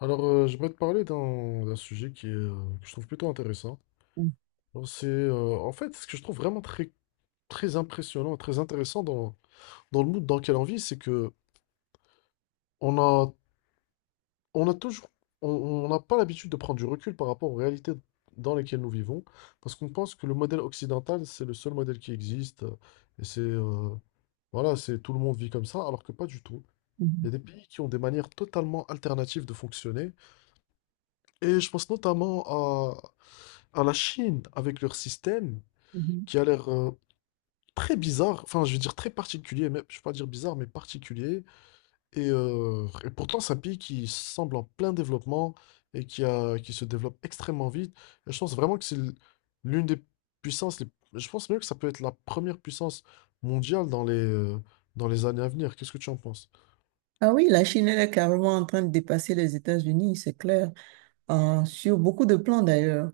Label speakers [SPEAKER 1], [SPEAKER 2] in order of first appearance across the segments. [SPEAKER 1] J'aimerais te parler d'un sujet qui est, que je trouve plutôt intéressant.
[SPEAKER 2] Mhm,
[SPEAKER 1] Alors, c'est, en fait, ce que je trouve vraiment très, très impressionnant, très intéressant dans le monde dans lequel on vit, c'est que on a, on a toujours, on n'a pas l'habitude de prendre du recul par rapport aux réalités dans lesquelles nous vivons, parce qu'on pense que le modèle occidental, c'est le seul modèle qui existe, et c'est, voilà, c'est tout le monde vit comme ça, alors que pas du tout. Il y
[SPEAKER 2] mhm,
[SPEAKER 1] a des pays qui ont des manières totalement alternatives de fonctionner. Et je pense notamment à la Chine avec leur système
[SPEAKER 2] mhm.
[SPEAKER 1] qui a l'air très bizarre, enfin je veux dire très particulier, mais je ne vais pas dire bizarre, mais particulier. Et pourtant c'est un pays qui semble en plein développement et qui se développe extrêmement vite. Et je pense vraiment que c'est l'une des puissances. Je pense même que ça peut être la première puissance mondiale dans les années à venir. Qu'est-ce que tu en penses?
[SPEAKER 2] Ah oui, la Chine, elle est carrément en train de dépasser les États-Unis, c'est clair, sur beaucoup de plans d'ailleurs.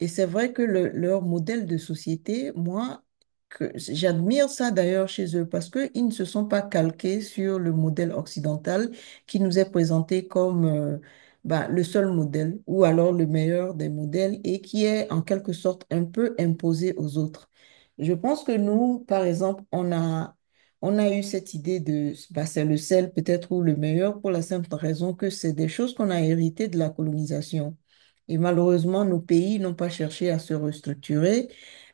[SPEAKER 2] Et c'est vrai que leur modèle de société, moi, que j'admire ça d'ailleurs chez eux parce qu'ils ne se sont pas calqués sur le modèle occidental qui nous est présenté comme bah, le seul modèle ou alors le meilleur des modèles et qui est en quelque sorte un peu imposé aux autres. Je pense que nous, par exemple, on a eu cette idée de, bah, c'est le sel peut-être ou le meilleur pour la simple raison que c'est des choses qu'on a héritées de la colonisation. Et malheureusement, nos pays n'ont pas cherché à se restructurer,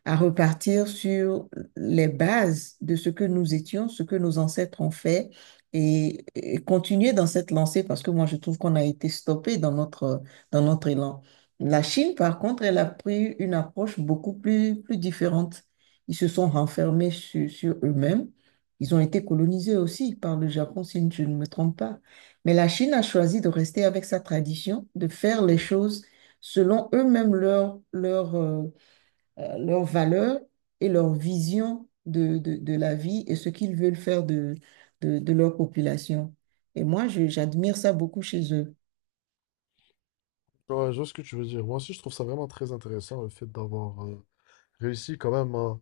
[SPEAKER 2] à repartir sur les bases de ce que nous étions, ce que nos ancêtres ont fait et, continuer dans cette lancée parce que moi, je trouve qu'on a été stoppé dans notre élan. La Chine, par contre, elle a pris une approche beaucoup plus, plus différente. Ils se sont renfermés sur eux-mêmes, ils ont été colonisés aussi par le Japon, si je ne me trompe pas. Mais la Chine a choisi de rester avec sa tradition, de faire les choses selon eux-mêmes leur, leurs valeurs et leur vision de la vie et ce qu'ils veulent faire de leur population. Et moi, j'admire ça beaucoup chez eux.
[SPEAKER 1] Ouais, je vois ce que tu veux dire. Moi aussi je trouve ça vraiment très intéressant le fait d'avoir réussi quand même à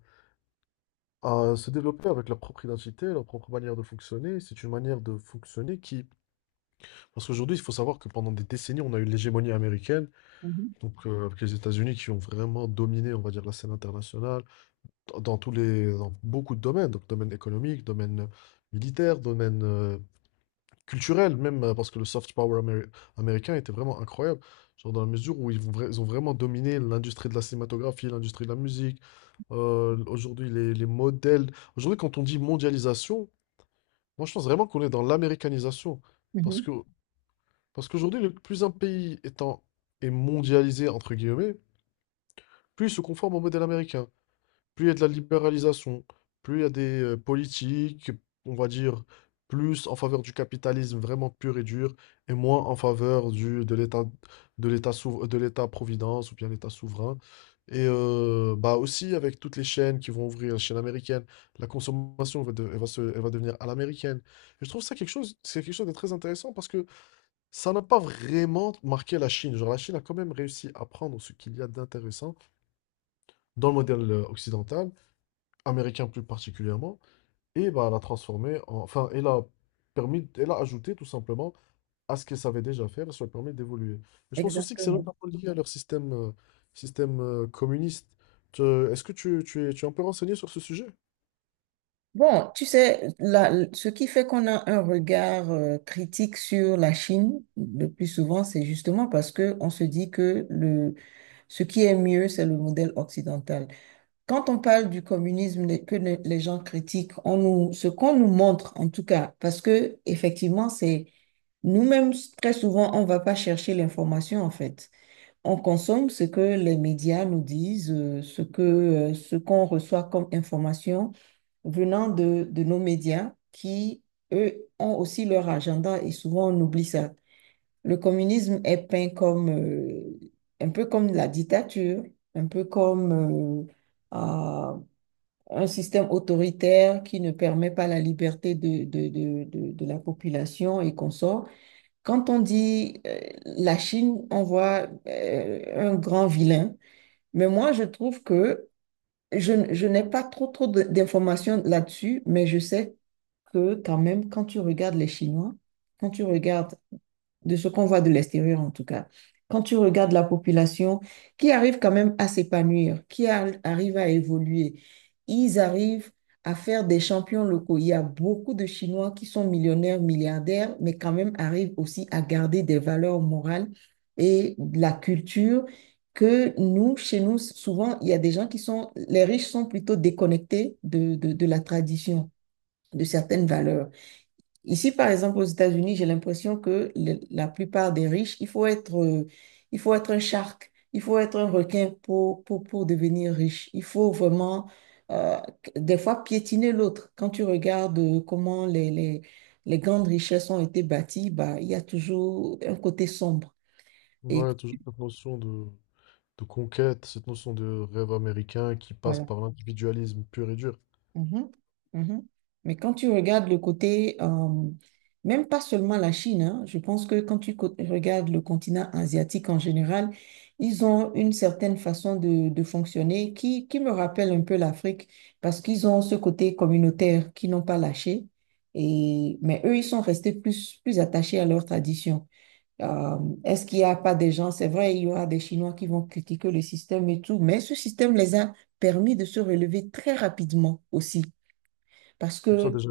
[SPEAKER 1] se développer avec leur propre identité, leur propre manière de fonctionner. C'est une manière de fonctionner qui... Parce qu'aujourd'hui, il faut savoir que pendant des décennies, on a eu l'hégémonie américaine,
[SPEAKER 2] Mhm,
[SPEAKER 1] donc avec les États-Unis qui ont vraiment dominé, on va dire, la scène internationale dans beaucoup de domaines, donc domaine économique, domaine militaire, domaine culturel, même parce que le soft power américain était vraiment incroyable, genre dans la mesure où ils ont vraiment dominé l'industrie de la cinématographie, l'industrie de la musique. Aujourd'hui, les modèles Aujourd'hui, quand on dit mondialisation, moi, je pense vraiment qu'on est dans l'américanisation. Parce
[SPEAKER 2] mhm.
[SPEAKER 1] que, parce qu'aujourd'hui, le plus un pays est mondialisé, entre guillemets, plus il se conforme au modèle américain, plus il y a de la libéralisation, plus il y a des politiques, on va dire, plus en faveur du capitalisme vraiment pur et dur, et moins en faveur de l'État, de de l'État-providence ou bien l'État souverain. Et bah aussi avec toutes les chaînes qui vont ouvrir, la chaîne américaine, la consommation va, de- elle va, se, elle va devenir à l'américaine. Et je trouve c'est quelque chose de très intéressant parce que ça n'a pas vraiment marqué la Chine. Genre la Chine a quand même réussi à prendre ce qu'il y a d'intéressant dans le modèle occidental américain plus particulièrement, et bah, elle a transformé, en- enfin, elle a ajouté tout simplement à ce qu'elle savait déjà faire, et ça lui a permis d'évoluer. Mais je pense aussi que c'est
[SPEAKER 2] Exactement.
[SPEAKER 1] notamment lié à leur système communiste. Tu- Est-ce que tu es un peu renseigné sur ce sujet?
[SPEAKER 2] Bon, tu sais, ce qui fait qu'on a un regard critique sur la Chine le plus souvent, c'est justement parce que on se dit que le, ce qui est mieux, c'est le modèle occidental. Quand on parle du communisme, les- que ne- les gens critiquent, on nous, ce qu'on nous montre, en tout cas, parce que effectivement, c'est nous-mêmes très souvent, on ne va pas chercher l'information en fait. On consomme ce que les médias nous disent, ce que, ce qu'on reçoit comme information venant de nos médias qui, eux, ont aussi leur agenda et souvent on oublie ça. Le communisme est peint comme un peu comme la dictature, un peu comme euh, un système autoritaire qui ne permet pas la liberté de la population et qu'on sort. Quand on dit la Chine, on voit un grand vilain. Mais moi, je trouve que je n'ai pas trop, d'informations là-dessus, mais je sais que quand même, quand tu regardes les Chinois, quand tu regardes de ce qu'on voit de l'extérieur en tout cas. Quand tu regardes la population qui arrive quand même à s'épanouir, qui arrive à évoluer, ils arrivent à faire des champions locaux. Il y a beaucoup de Chinois qui sont millionnaires, milliardaires, mais quand même arrivent aussi à garder des valeurs morales et de la culture que nous, chez nous, souvent, il y a des gens qui sont, les riches sont plutôt déconnectés de, de la tradition, de certaines valeurs. Ici, par exemple, aux États-Unis, j'ai l'impression que la plupart des riches, il faut être un shark, il faut être un requin pour devenir riche. Il faut vraiment, euh, des fois, piétiner l'autre. Quand tu regardes comment les grandes richesses ont été bâties, bah, il y a toujours un côté sombre. Et
[SPEAKER 1] Ouais, toujours cette notion de conquête, cette notion de rêve américain qui passe
[SPEAKER 2] voilà.
[SPEAKER 1] par l'individualisme pur et dur.
[SPEAKER 2] Mhm, mhm. Mais quand tu regardes le côté, même pas seulement la Chine, hein, je pense que quand tu regardes le continent asiatique en général, ils ont une certaine façon de fonctionner qui me rappelle un peu l'Afrique parce qu'ils ont ce côté communautaire qu'ils n'ont pas lâché. Et, mais eux, ils sont restés plus, plus attachés à leur tradition. Euh, est-ce qu'il n'y a pas des gens, c'est vrai, il y aura des Chinois qui vont critiquer le système et tout, mais ce système les a permis de se relever très rapidement aussi. Parce
[SPEAKER 1] Pour ça
[SPEAKER 2] que,
[SPEAKER 1] déjà.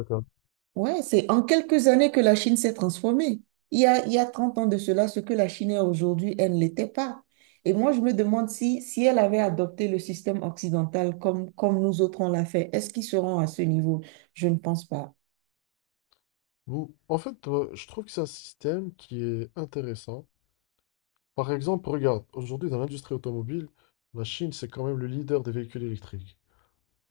[SPEAKER 2] ouais, c'est en quelques années que la Chine s'est transformée. Il y a 30 ans de cela, ce que la Chine est aujourd'hui, elle ne l'était pas. Et moi, je me demande si, si elle avait adopté le système occidental comme, comme nous autres on l'a fait, est-ce qu'ils seront à ce niveau? Je ne pense pas.
[SPEAKER 1] En fait, je trouve que c'est un système qui est intéressant. Par exemple, regarde, aujourd'hui dans l'industrie automobile, la Chine, c'est quand même le leader des véhicules électriques.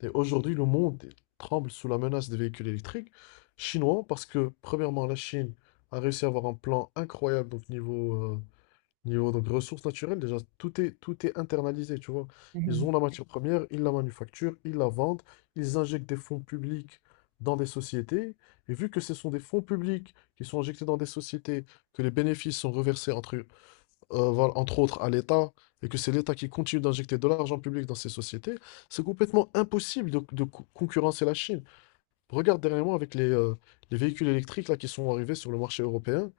[SPEAKER 1] Et aujourd'hui, le monde tremble sous la menace des véhicules électriques chinois parce que, premièrement, la Chine a réussi à avoir un plan incroyable donc niveau donc ressources naturelles, déjà, tout est internalisé, tu vois. Ils
[SPEAKER 2] Mhm.
[SPEAKER 1] ont la matière première, ils la manufacturent, ils la vendent, ils injectent des fonds publics dans des sociétés. Et vu que ce sont des fonds publics qui sont injectés dans des sociétés, que les bénéfices sont reversés voilà, entre autres à l'État, et que c'est l'État qui continue d'injecter de l'argent public dans ces sociétés, c'est complètement impossible de concurrencer la Chine. Regarde derrière moi avec les véhicules électriques là, qui sont arrivés sur le marché européen,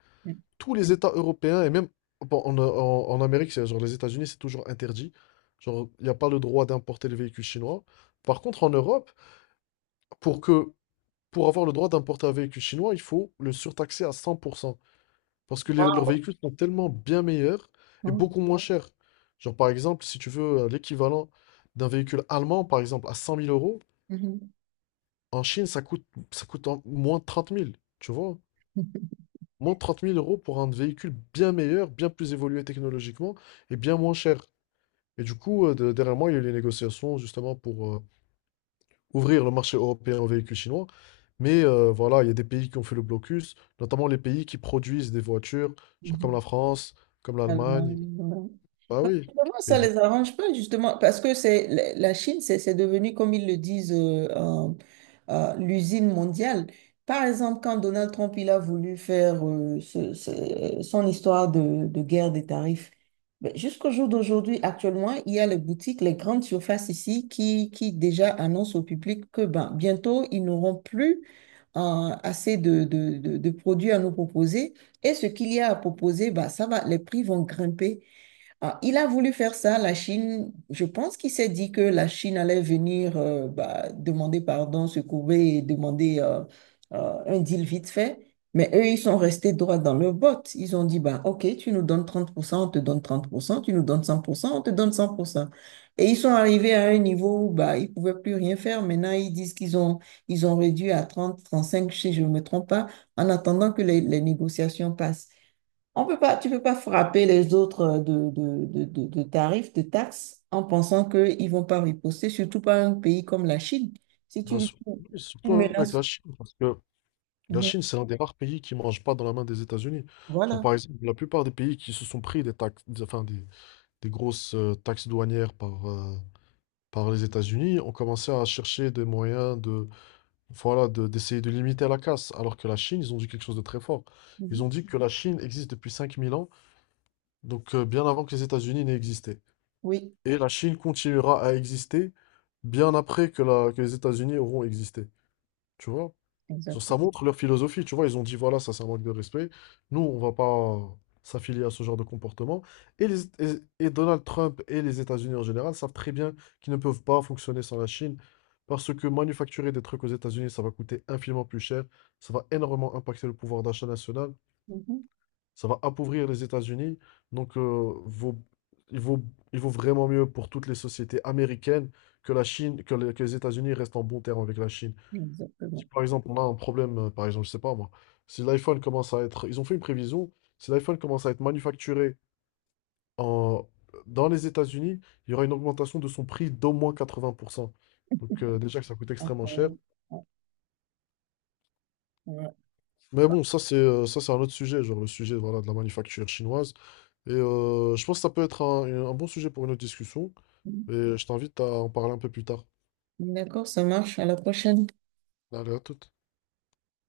[SPEAKER 1] tous les États européens, et même bon, en Amérique, genre les États-Unis, c'est toujours interdit. Genre, il n'y a pas le droit d'importer les véhicules chinois. Par contre, en Europe, pour que pour avoir le droit d'importer un véhicule chinois, il faut le surtaxer à 100%. Parce que leurs véhicules sont tellement bien meilleurs et
[SPEAKER 2] Mhm.
[SPEAKER 1] beaucoup moins chers. Genre, par exemple, si tu veux l'équivalent d'un véhicule allemand, par exemple, à 100 000 euros,
[SPEAKER 2] Mhm.
[SPEAKER 1] en Chine, moins de 30 000, tu vois?
[SPEAKER 2] Mhm.
[SPEAKER 1] Moins de 30 000 euros pour un véhicule bien meilleur, bien plus évolué technologiquement et bien moins cher. Et du coup, derrière moi, il y a eu les négociations justement pour ouvrir le marché européen aux véhicules chinois. Mais voilà, il y a des pays qui ont fait le blocus, notamment les pays qui produisent des voitures, genre comme la
[SPEAKER 2] Mhm.
[SPEAKER 1] France, comme l'Allemagne.
[SPEAKER 2] Allemagne, ouais.
[SPEAKER 1] Bah
[SPEAKER 2] Bah,
[SPEAKER 1] oui.
[SPEAKER 2] comment
[SPEAKER 1] Et
[SPEAKER 2] ça
[SPEAKER 1] du coup,
[SPEAKER 2] les arrange pas, justement, parce que c'est la Chine, c'est devenu, comme ils le disent, l'usine mondiale. Par exemple, quand Donald Trump il a voulu faire son histoire de guerre des tarifs, ben, jusqu'au jour d'aujourd'hui, actuellement, il y a les boutiques, les grandes surfaces ici qui déjà annoncent au public que ben, bientôt, ils n'auront plus euh, assez de, de produits à nous proposer, et ce qu'il y a à proposer, bah, ça va, les prix vont grimper, ah, il a voulu faire ça, la Chine, je pense qu'il s'est dit que la Chine allait venir bah, demander pardon, se courber et demander un deal vite fait. Mais eux, ils sont restés droits dans leur botte. Ils ont dit, bah, OK, tu nous donnes 30%, on te donne 30%, tu nous donnes 100%, on te donne 100%. Et ils sont arrivés à un niveau où bah, ils ne pouvaient plus rien faire. Maintenant, ils disent ils ont réduit à 30, 35, si je ne me trompe pas, en attendant que les négociations passent. On peut pas, tu peux pas frapper les autres de tarifs, de taxes, en pensant qu'ils vont pas riposter, surtout pas un pays comme la Chine. Si
[SPEAKER 1] bah,
[SPEAKER 2] tu
[SPEAKER 1] oui,
[SPEAKER 2] tu
[SPEAKER 1] surtout avec
[SPEAKER 2] menaces.
[SPEAKER 1] la Chine, parce que la
[SPEAKER 2] Mhm.
[SPEAKER 1] Chine, c'est l'un des rares pays qui ne mange pas dans la main des États-Unis. Genre,
[SPEAKER 2] Voilà.
[SPEAKER 1] par exemple, la plupart des pays qui se sont pris enfin, des grosses taxes douanières par les États-Unis ont commencé à chercher des moyens de, voilà, d'essayer de limiter la casse, alors que la Chine, ils ont dit quelque chose de très fort.
[SPEAKER 2] Mhm.
[SPEAKER 1] Ils ont dit que la Chine existe depuis 5 000 ans, donc bien avant que les États-Unis n'aient existé.
[SPEAKER 2] Oui,
[SPEAKER 1] Et la Chine continuera à exister bien après que, que les États-Unis auront existé. Tu vois? Genre, ça
[SPEAKER 2] exactement.
[SPEAKER 1] montre leur philosophie, tu vois, ils ont dit, voilà, ça c'est un manque de respect, nous, on va pas s'affilier à ce genre de comportement. Et Donald Trump et les États-Unis en général savent très bien qu'ils ne peuvent pas fonctionner sans la Chine, parce que manufacturer des trucs aux États-Unis, ça va coûter infiniment plus cher, ça va énormément impacter le pouvoir d'achat national,
[SPEAKER 2] Mhm.
[SPEAKER 1] ça va appauvrir les États-Unis, donc il vaut, il vaut vraiment mieux pour toutes les sociétés américaines que la Chine, que les États-Unis restent en bon terme avec la Chine. Si
[SPEAKER 2] Exactement.
[SPEAKER 1] par exemple on a un problème, par exemple, je sais pas moi, si l'iPhone commence à être, ils ont fait une prévision, si l'iPhone commence à être manufacturé en, dans les États-Unis, il y aura une augmentation de son prix d'au moins 80%. Donc déjà que ça coûte extrêmement cher.
[SPEAKER 2] Incroyable. Ouais.
[SPEAKER 1] Mais bon, ça c'est un autre sujet, genre le sujet voilà, de la manufacture chinoise. Et je pense que ça peut être un bon sujet pour une autre discussion.
[SPEAKER 2] Mhm.
[SPEAKER 1] Et je t'invite à en parler un peu plus tard.
[SPEAKER 2] D'accord, ça marche. À la prochaine.
[SPEAKER 1] Allez, à toute.